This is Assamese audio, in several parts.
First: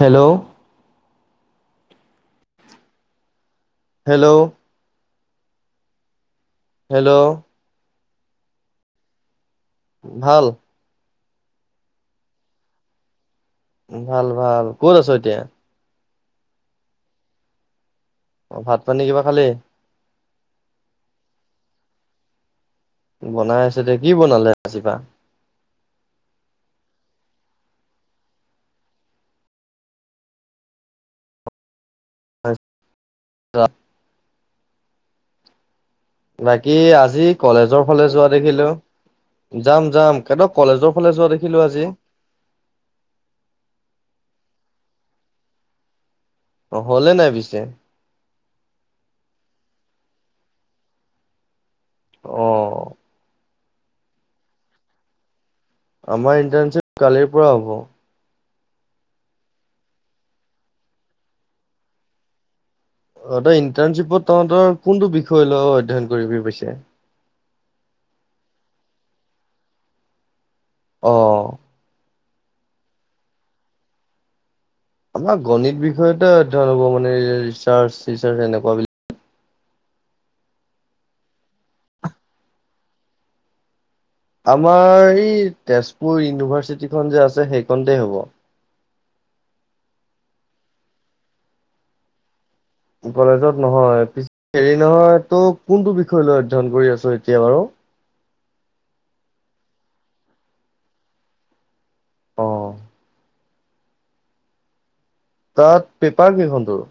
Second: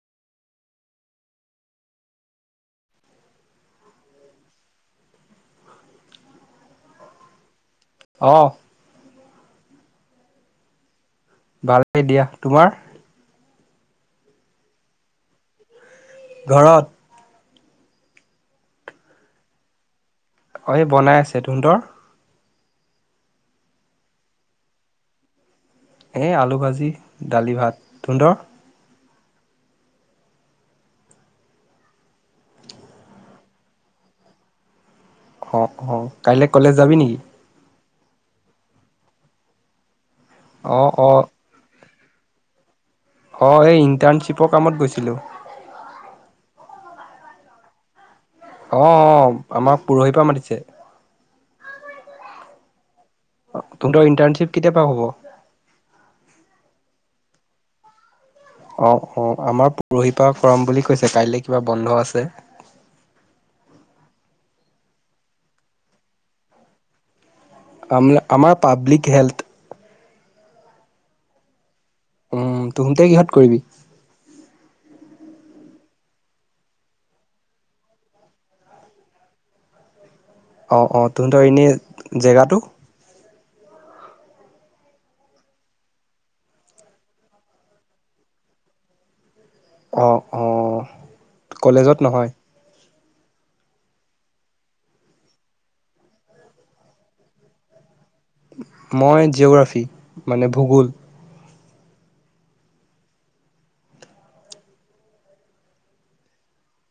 হেল্ল', হেল্ল', হেল্ল', অ', ভাল। ভাল দিয়া তোমাৰ? ভাল-ভাল কত আছ এতিয়া? ঘৰত অ' ভাত পানী কিবা খালি? অ' এই বনাই আছে টোহোতৰ। বনাই আছে দে কি বনালে ৰাজিপা। এ আলু ভাজি দালি ভাত তুনধৰ। হয়। খত [unintelligible] বাকী আজি কলেজৰ ফালে যোৱা দেখিলো যাম-যাম কেতক অ', কলেজৰ ফালে অ', যোৱা দেখিলো আজি। অ' এই ইন্টাৰ্ণশ্বিপৰ কামত গৈছিলোঁ। অ' হলে নাই পিছে? অহ-অহ, আমাক পৰহিৰ পৰা মাতিছে। অহ, তুনধৰ ইণ্টাৰ্ণশ্বিপ কেতিয়াবা হ'ব? আমাৰ ইণ্টাৰ্ণশ্বিপ কালিৰ পৰা হ'ব। অ-অ, আমাৰ পৰহি পৰা কৰাম বুলি কৈছে কাইলে কিবা বন্ধ আছে। অ' ইণ্টাৰ্ণশ্বিপত তহতৰ কোনটো বিষয় লয় অধ্যয়ন কৰিবি পিছে? আ আমাৰ পাব্লিক হেল্থ। অহ, উম, তহুতে কিহত কৰিবি? আমাৰ গণিত বিষয়তে অধ্যয়ন হ'ব মানে ৰিচাৰ্চ চচাৰ এনেকুৱা বিলাক, অ-অ তহঁতৰ এনেই জেগাটো? আমাৰ এই তেজপুৰ ইউনিভাৰ্চিটিখন যে আছে সেইখনতে হ'ব। অঁ-অঁ কলেজত নহয়। কলেজত নহয় হেৰি নহয় ত' কোনটো বিষয় লৈ অধ্যয়ন কৰি আছো এতিয়া বাৰু। মই জিঅগ্ৰাফী মানে ভূগোল। অ', তাত পেপাৰ কেইখন তোৰ?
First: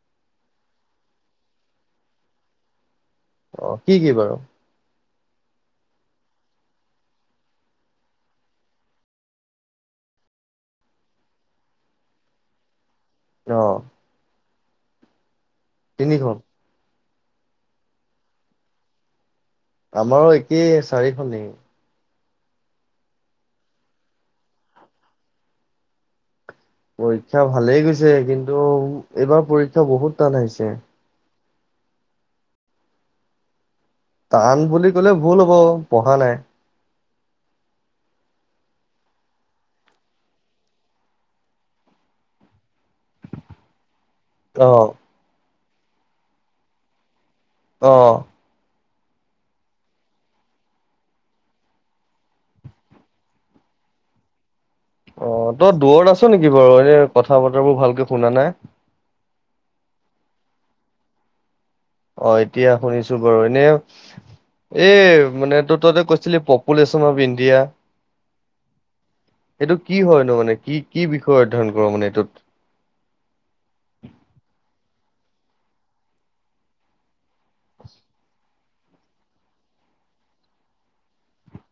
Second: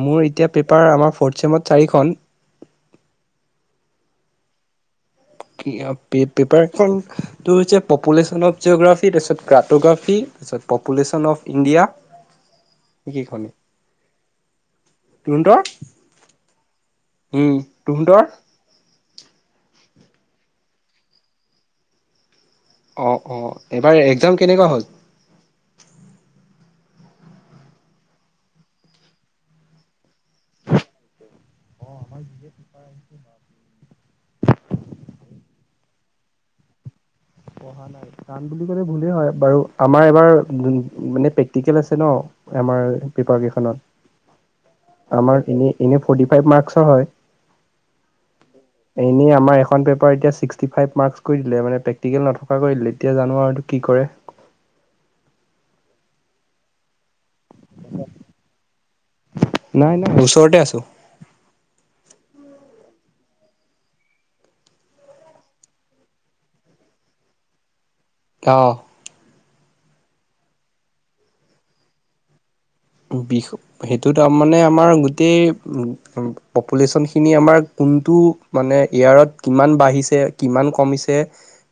মোৰ এতিয়া পেপাৰ আমাৰ ফৰ্থ চেমত চাৰিখন। অ' কি-কি বাৰু? পেপাৰখনটো হৈছে পপুলেশ্যন অফ জিঅ'গ্ৰাফি তাৰপিছত ক্ৰাটোগ্ৰাফী। তাৰপিছত পপুলেশ্যন অফ ইণ্ডিয়া। [inaudible] সেইকেইখনে, অ', তোহতৰ তিনিখ উম, তুহঁতৰ? আমাৰো একেই চাৰিখনেই। অ-অ এবাৰ এক্সাম কেনেকুৱা হল? পৰীক্ষা ভালেই গৈছে কিন্তু এইবাৰ পৰীক্ষা বহুত টান আহিছে। অ' আমাৰ নিজে ন [unintelligible] টান বুলি কলে ভুল হ'ব পঢ়া নাই। পঢ়া নাই কাৰণ বুলি কলে ভুলেই হয় বাৰু আমাৰ এবাৰ মানে প্ৰেক্টিকেল আছে ন। আমাৰ পেপাৰ‌ অ', কেইখনত আমাৰ এনেই এনেই ফৰ্টি ফাইভ মাৰ্ক্সৰ হয়। আহ। এনেই আমাৰ এখন পেপাৰ এতিয়া ছিক্সি ফাইভ মাৰ্ক্স‌ কৰি দিলে মানে প্ৰে প্ৰক্টিকেল নথকা কৰিল এতিয়া জানো আৰু কি কৰে। অ' তই দূৰত আছ নেকি বাৰু? এনে কথা বতৰাবোৰ ভালকে শুনা নাই। নাই নাই, ওচৰতে আছো। অ' এতিয়া শুনিছো বাৰু এনে এই মানে ত ততে কৈছিলি পপুলেশ্যন অফ ইণ্ডিয়া আহ। এইটো কি হয়নো? মানে কি কি বিষয় অধ্যয়ন কৰো মানে এইটোত? সেইটো তাৰ মানে আমাৰ গোটেই পপুলেশ্যন খিনি আমাৰ কোনটো মানে এয়াৰত কিমান বাঢ়িছে, কিমান কমিছে,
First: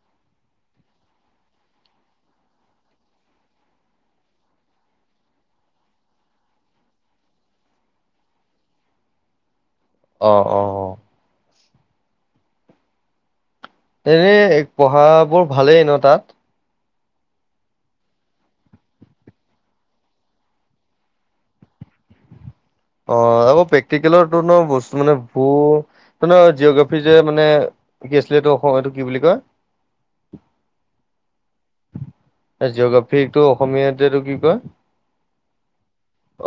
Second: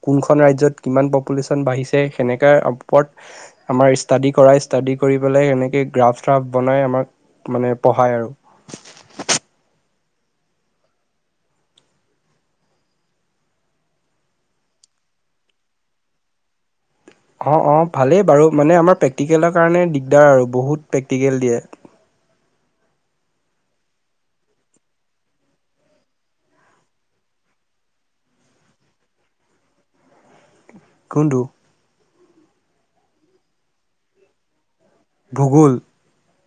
কোনখন ৰাজ্যত কিমান পপুলেশ্যন বাঢ়িছে ছে সেনেক ওপৰত আমাৰ ষ্টাডি কৰাই, ষ্টাডি কৰি পেলাই সেনেকৈ গ্ৰাফ চ্ৰফ বনাই, আমাক মানে পঢ়ায় আৰু। আহ অ'। এনেই পঢ়াবোৰ ভালেই ন তাত? অ' অ' ভালেই বাৰু, প্ৰেক্টিকেলৰ কাৰণে দিগদাৰ আৰু, বহুত প্ৰেক্টিকেল দিয়ে। অ' আকৌ প্ৰেক্টিকেলৰো বস্তু মানে ভ জিঅগ্ৰাফি যে মানে শিকে আছিলে এইটো অসম এইটো কি বুলি কয় কোনটো জিঅগ্ৰাফিটো অসমীয়াত এইটো কি কয়? ভূগোল।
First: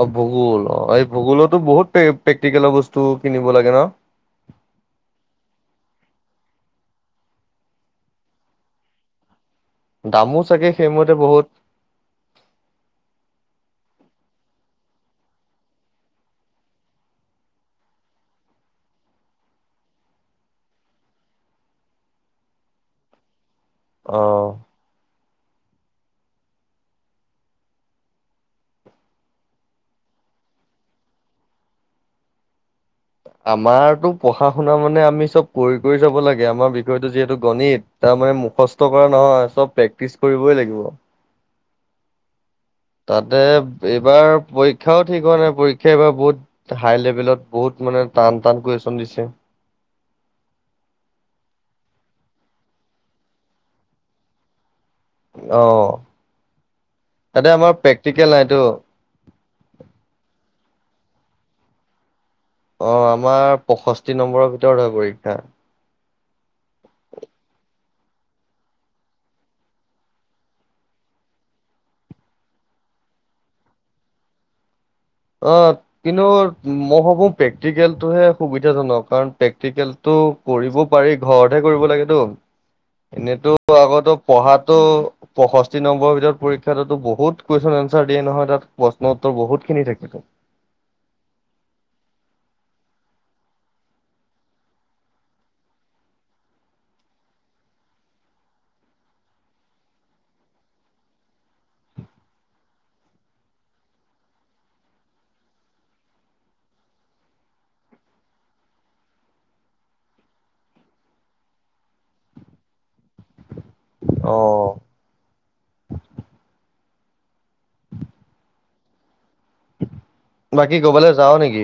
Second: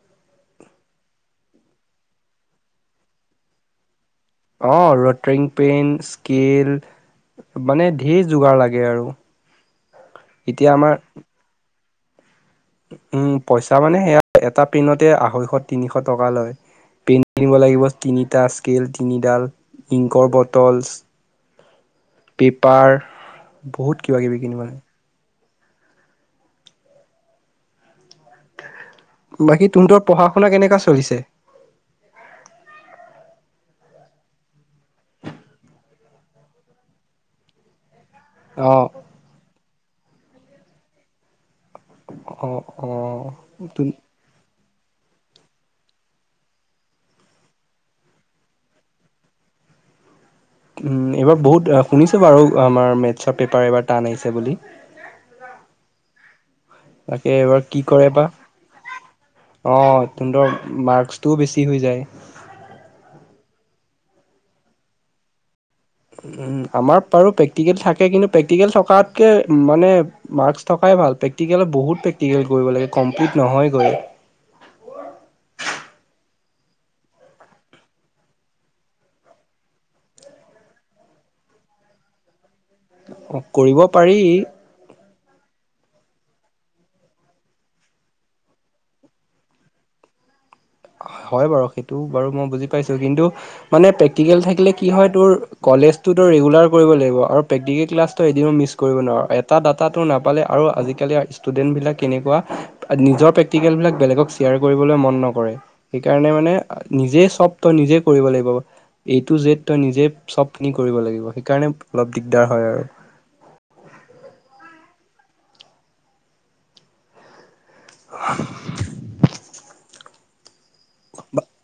অ' ভূগোল অ' এই ভূগোলত বহুত প্ৰেক্টিকেলৰ বস্তু কিনিব লাগে ন? অ' ৰট্ৰিং পেন স্কেল মানে ধেৰ যোগাৰ লাগে আৰু দামো চাগে এতিয়া আমাৰ সেইমতে বহুত উম পইচা মানে সেয়া এটা পিনতে আঢ়ৈশ তিনিশ টকা লয়। পে কিনিব লাগিব তিনিটা স্কেল তিনিডাল ইংকৰ বটল, পেপাৰ বহুত কিবা কিবি অ কিনি মানে বাকী তুহতৰ পঢ়া শুনা কেনেকা চলিছে? আমাৰতো পঢ়া শুনা মানে আমি চব কৰি কৰি যাব লাগে আমাৰ বিষয়টো যিহেতু গণিত, তাৰমানানে অ', মুখস্থ কৰা নহয় চব প্ৰেক্টিচ কৰিবই লাগিব। অ' অ'। তাতে এইবাৰ প শিক্ষাও ঠিক হোৱা নাই পৰীক্ষা এইবাৰ বহুত হাই লেভেলত বহুত মানে টান টান কুৱেশ্যন দিছে উ এইবাৰ বহুত শুনিছো বাৰু আমাৰ মেথছৰ পেপাৰ এইবাৰ টান আহিছে বুলি আহ তাকে এইবাৰ কি কৰে বা অ' তৰ মাৰ্কচটোও বেছি হৈ যায়। অ' আমাৰ পষষ্ঠি নম্বৰৰ ভিতৰত হয় পৰীক্ষা উ আমাৰ বাৰু প্ৰেক্টিকেল থাকে কিন্তু প্ৰেক্টিকেল থকাতকে মানে মাৰ্ক থক ভ প্ৰেটত বহুত প্ৰেক্ট কৰিব লাগম্লি নহয়ৈ অ' কিন্তু মই ভাবো প্ৰেক্টিকেলতটোহে সুবিধাজনক কাৰণ প্ৰেক্টিকেল কৰিব পাৰি ঘৰতহে কৰিব লা এনেতো কৰিব আগতো পাৰি পঢ়াতো পয়ষষ্ঠি নম্বৰ ভিতৰত পৰীক্ষাতো বহুত কুৱেশন এঞ্চাৰ দিয়ে নহয় তাত প্ৰশ্ন উত্ত বহুতখিনি থাকে উঠ, হয় বাৰু, সেইটো বাৰু মই বুজি পাইছোঁ। কিন্তু মানে প্ৰেটিকেল থাকিলে কি হয় তুৰ কলেজত ৰেগুলাৰ কৰিব লাগিব আৰু প্ৰেক্টিকেল ক্লাছটো এদিনো মিছ কৰিব নোৱাৰোঁ। এটা ডাটা তোৰ নাপালে আৰু আজিকালি ষ্টুডেন্ট বিলাক কেনেকুৱা, নিজৰ প্ৰেক্টিকেল বিলাক বেলেগক শ্বেয়াৰ কৰিবলৈ মন নকৰে। সেইকাৰণে মানে নিজে চব তই নিজে কৰিব লাগিব। এই টু জেদ তই নিজে চব খিনি কৰিব লাগিব। সেইকাৰণে অলপ দিগদাৰ হয় আৰু আহ [inaudible] বাকী কৰবালৈ যাও নেকি?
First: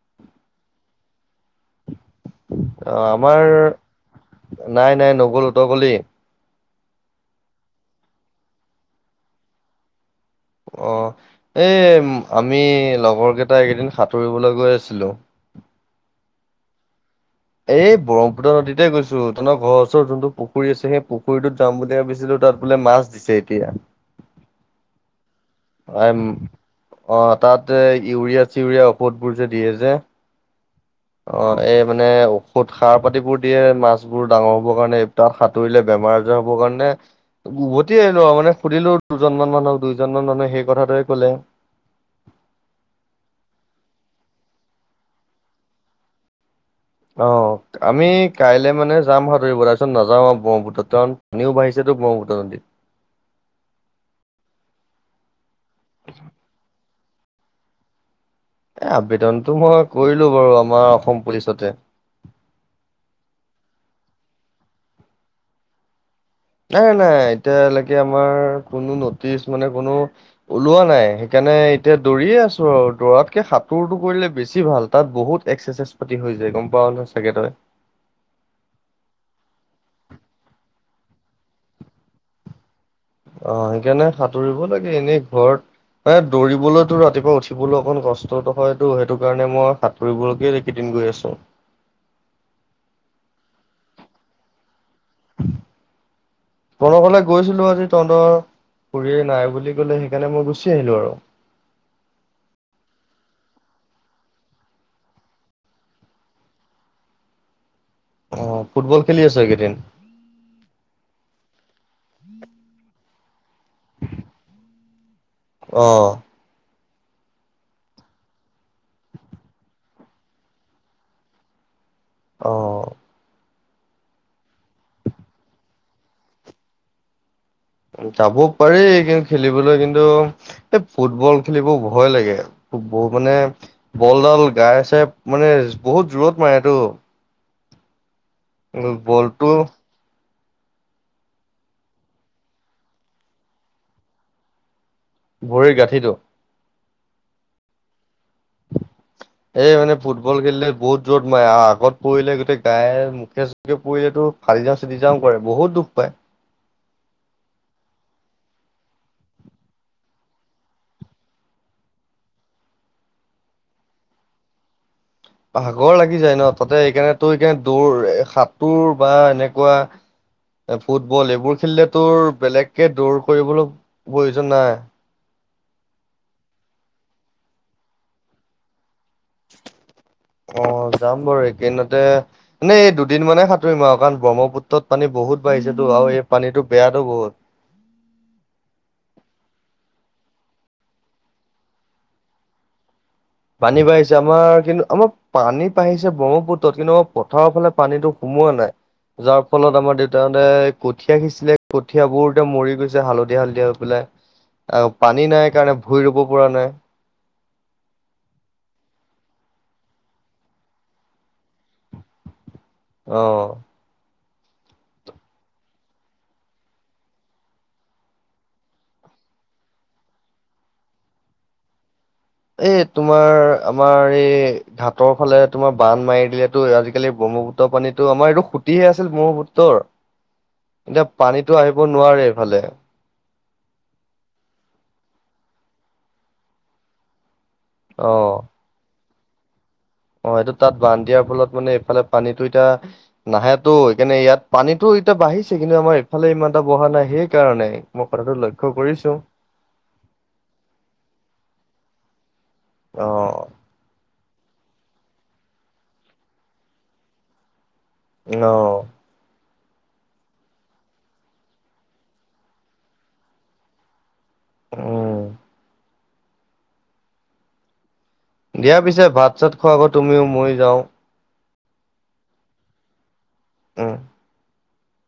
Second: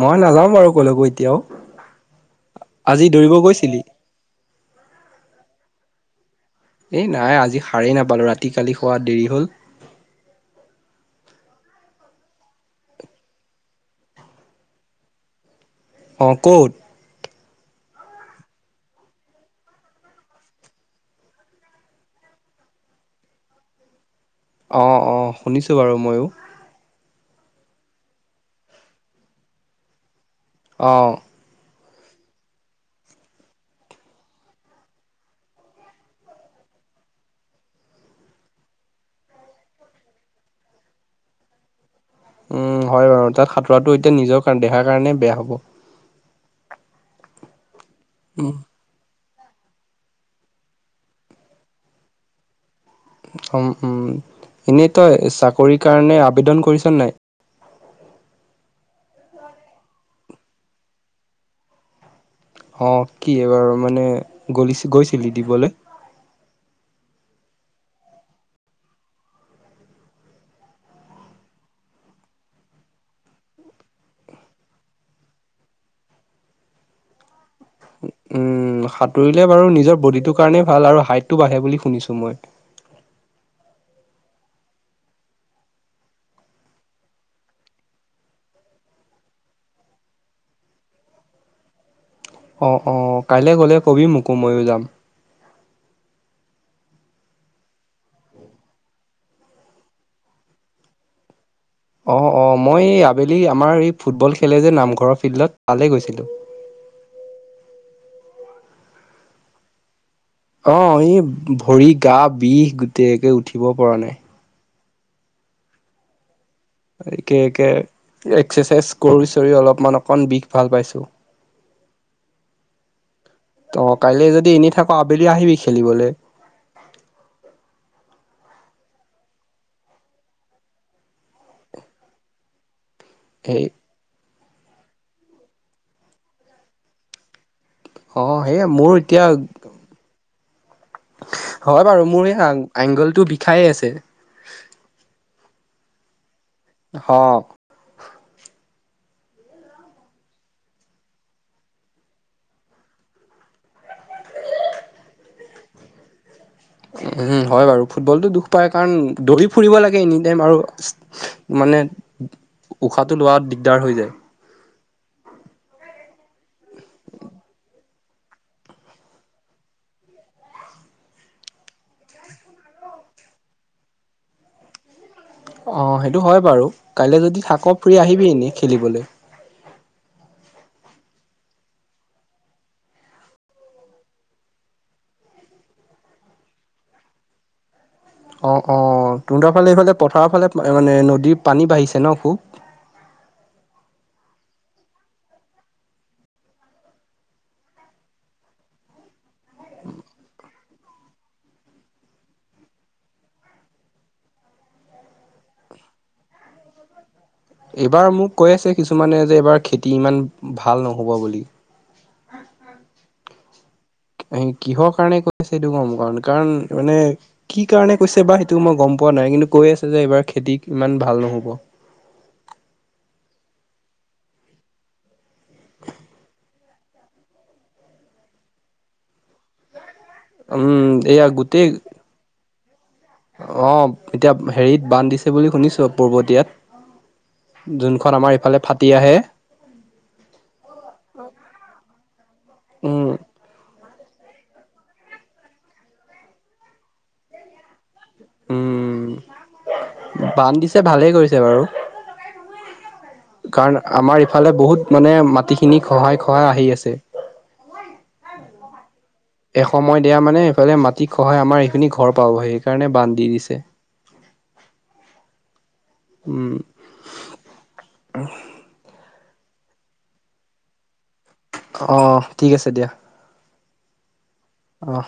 মই নাযাওঁ বাৰ ক'লৈকোঁ এতিয়াও অ আজি দৌৰিব আমাৰ গৈছিলি? নাই নাই নগল। তই গলি? এই নাই আজি সাৰেই নাপালো ৰাতি কালি খোৱাত দেৰি হ'ল। অ এই আমি লগৰ কেইটাই এইকেইদিন সাঁতুৰিবলৈ গৈ আছিলো। অ, কত? এই ব্ৰহ্মপুত্ৰ নদীতে গৈছো, তহঁনৰ ঘৰ ওচৰৰ জুনটো পুুখুৰী আছে, সেই পুখুৰীটোত যাম বুলি ভাবিছিলো তাত বোলে মাছ দিছে এতিয়া। অ অ শুনিছো বাৰু ময়ো। অ তাত ইউৰিয়া- চিউৰিয়া ঔষধবোৰ যে দিয়ে যে অ এই মানে ঔষধ সাৰ পাতিবোৰ দিয়ে, মাছ বোৰ ডাঙৰ হ'বৰ কাৰণে, তাত সাঁতুৰিলে বেমাৰ আজাৰ হব কাৰ উভতি আহিলো আৰু মানে সুধিলো দুজনমান মানুহক দুইজন মান মানুহে সেই কথাটোৱে কলে। উম হয় বাৰু তাত সাঁতোৰাটো এতিয়া নিজৰ দেহাৰ কাৰণে বেয়া হ'ব। অ আমি কাইলে মানে যাম তাৰপাছত নাযাও আৰু ব্ৰহ্মপুত কাৰণ পানীও বাঢিছেতো ব্ৰহ্মপুত্ৰ আজি। উম উম। এনেই তই চাকৰি কাৰণে আবেদন কৰিছো নে নাই? এই আবেদনতটো মই কৰিলো বাৰু আমাৰ অসম পুলিচতে অ কি এইবাৰু মানে গল গৈছিলি দিবলৈ? নাই নাই এতিয়ালৈকে আমাৰ কোনো নটিচ মানে কোনো ওলোৱা নাই সেইকাৰণে এতিয়া দৌৰিয়ে আছো আৰু দৌৰাতকে সাঁতোৰটো কৰিলে বেছি ভাল, তাত বহুত এক্সাৰচাইজ পাতি হৈ যায় গম পাও ল চাগে তই উম সাঁতুৰিলে বাৰু নিজৰ বডিটোৰ কাৰণে ভাল আৰু হাইটটো বাঢ়ে বুলি শুনিছো মই। অ সেইকাৰণে সাঁতুৰিব লাগে এনেই ঘৰত এ দৌৰিবলৈতো ৰাতিপুৱা উঠিবলৈ অকন কষ্ট হয়তো। সেইটো কাৰণে মই সাতুৰিবলৈকে কেইদিন গৈ আছোঁ। অ অ কাইলৈ গলে কবি মোকো ময়ো যাম। তহনৰফালে গৈছিলো আজি তহতৰ খুৰীয়ে নাই বুলি কলে, সেইকাৰণে মই গুচি আহিলো আৰু অ অ মই আবেলি আমাৰ এই ফুটবল খেলে যে নামঘৰৰ ফিল্ডত, তালে গৈছিলো। [unintelligible] আহ ফুটবল খেলি আছো এইকেইদিন? অ ই ভৰি, গা বিষ গোটে উঠিব পৰা নাই। আহ একে একে এক্সাৰচাইজ কৰি চৰি অলপমান অকমন বিষ ভাল পাইছো। আহ। ত কাইলে যদি এনি থাকো আবেলি আহিবি খেলিবলৈ। যাব পাৰি কিন্তু খেলিবলৈ, কিন্তু এই ফুটবল খেলিব ভয় লাগে। বহুত মানে সেই বলডাল গাই চাই মানে বহুত জোৰত মাৰেটো। অ' সেয় মোৰ এতিয়া বলটো হয় বাৰু মোৰ এই এংগলটো বিষায় আছে। ভৰিৰ গাঁঠিটো? অহ। [inaudible] এই মানে ফুটবল খেলিলে বহুত জোৰত মাৰে। আগত পৰিলে গোটেই গায়ে মুখে চুখে পৰিলেতো ফালি যাওঁ চিটি যাওঁ কৰে। বহুত দুখ পায়। উম হয় বাৰু ফুটবলটো দুখ পায় কাৰণ দৌৰি ফুৰিব লাগে এনি টাইম আৰু। মানে উশাহটো লোৱা দিগদাৰ হৈ যায়। [inaudible] ভাগৰ লাগি যায় ন। তাতে সেইকাৰণে তোৰ সেইকাৰণ দৌৰ সাতোৰ বা এনেকুৱা। ফুটবল এইবোৰ খেলিলে তোৰ বেলেগকে দৌৰ কৰিবলৈ প্ৰয়োজন নাই। অ' সেইটো হয় বাৰু। কাইলৈ যদি থাক ফু্ৰি আহিবি এনে খেলিবলৈ। [inaudible] অ' যাম বাৰু একেইদিনতে। এনে এই দুদিনমানে সাঁতুৰিম আৰু কাৰণ ব্ৰহ্মপুত্ৰত পানী বহুত। বহুত বাঢ়িছেতো আৰু এই পানীটো বেয়াটো বহুত। অ', অ' তহঁতৰ ফালে এইফালে পথাৰৰ ফালে মানে নদীৰ পানী বাঢ়িছে ন খুব? [inaudible] পানী বাঢ়িছে আমাৰ কিন্তু আমাৰ পানী বাঢ়িছে ব্ৰহ্মপুত্ৰত কিন্তু আমাৰ পথাৰৰ ফালে পানীটো সোম সোমোৱা নাই। যাৰ ফলত আমাৰ দেউতাহঁতে। কঠীয়া সিঁছিলে, কঠিয়াবোৰ এতিয়া মৰি গৈছে হালধীয়া-হালধীয়া হৈ পেলাই। আৰু পানী নাই কাৰণে ভুই ৰুব পৰা নাই। এইবাৰ মোক কৈ আছে কিছুমানে যে এইবাৰ খেতি ইমান ভাল নহ'ব বুলি। অ', অ'কিহৰ কাৰণে কৈছে সেইটো গম পোৱা নাই। কাৰণ মানে কি কাৰণে কৈছে বা সেইটোও মই গম পোৱা পোৱা নাই। কিন্তু কৈ আছে যে এইবাৰ খেতি ইমান ভাল নহ'ব। [inaudible] এই তোমাৰ আমাৰ এই ঘাটৰ ফালে তোমাৰ বান মাৰি দিলেতো আজিকালি ব ব্ৰহ্মপুত্ৰৰ পানীটো আমাৰ এইটো খুটিহে আছিল ব্ৰহ্মপুত্ৰৰ। উম এতিয়া এয়া পানীতো আহিব নোৱাৰে এইফালে। অ' এতিয়া হেৰিত বান্ধ দিছে বুলি শুনিছো পূৰ্বতীয়াত। অ যোনখন আমাৰ ইফালে ফাটি আহে। অ' সেইটো তাত বান্ধ দিয়াৰ ফলত মানে এইফালে পানীটো উম এতিয়া নাহেতো। মানে ইয়াত পানীতো এতিয়া বাঢ়িছে কিন্তু আমাৰ ইফালে ইমান এটা বঢ়া নাই সেইকাৰণে। মই কথাটো লক্ষ্য কৰিছো। উম বান্ধ দিছে ভালেই কৰিছে বাৰু, অ কাৰণ আমাৰ ফালে বহুত মানে মাটিখিনি খহাই, খহাই আহি আছে। অ', এসময়ত এয়া মানে সেফালে মাটিত খহাই আমাৰ এইখিনি ঘৰ পাব। সেইকাৰণে বান্ধ দি দিছে। উম। উম। দিয়া পিছে ভাত চাত খোৱা আকৌ তুমিও মই যাওঁ। অ' ঠিক আছে দিয়া। উম। অ'।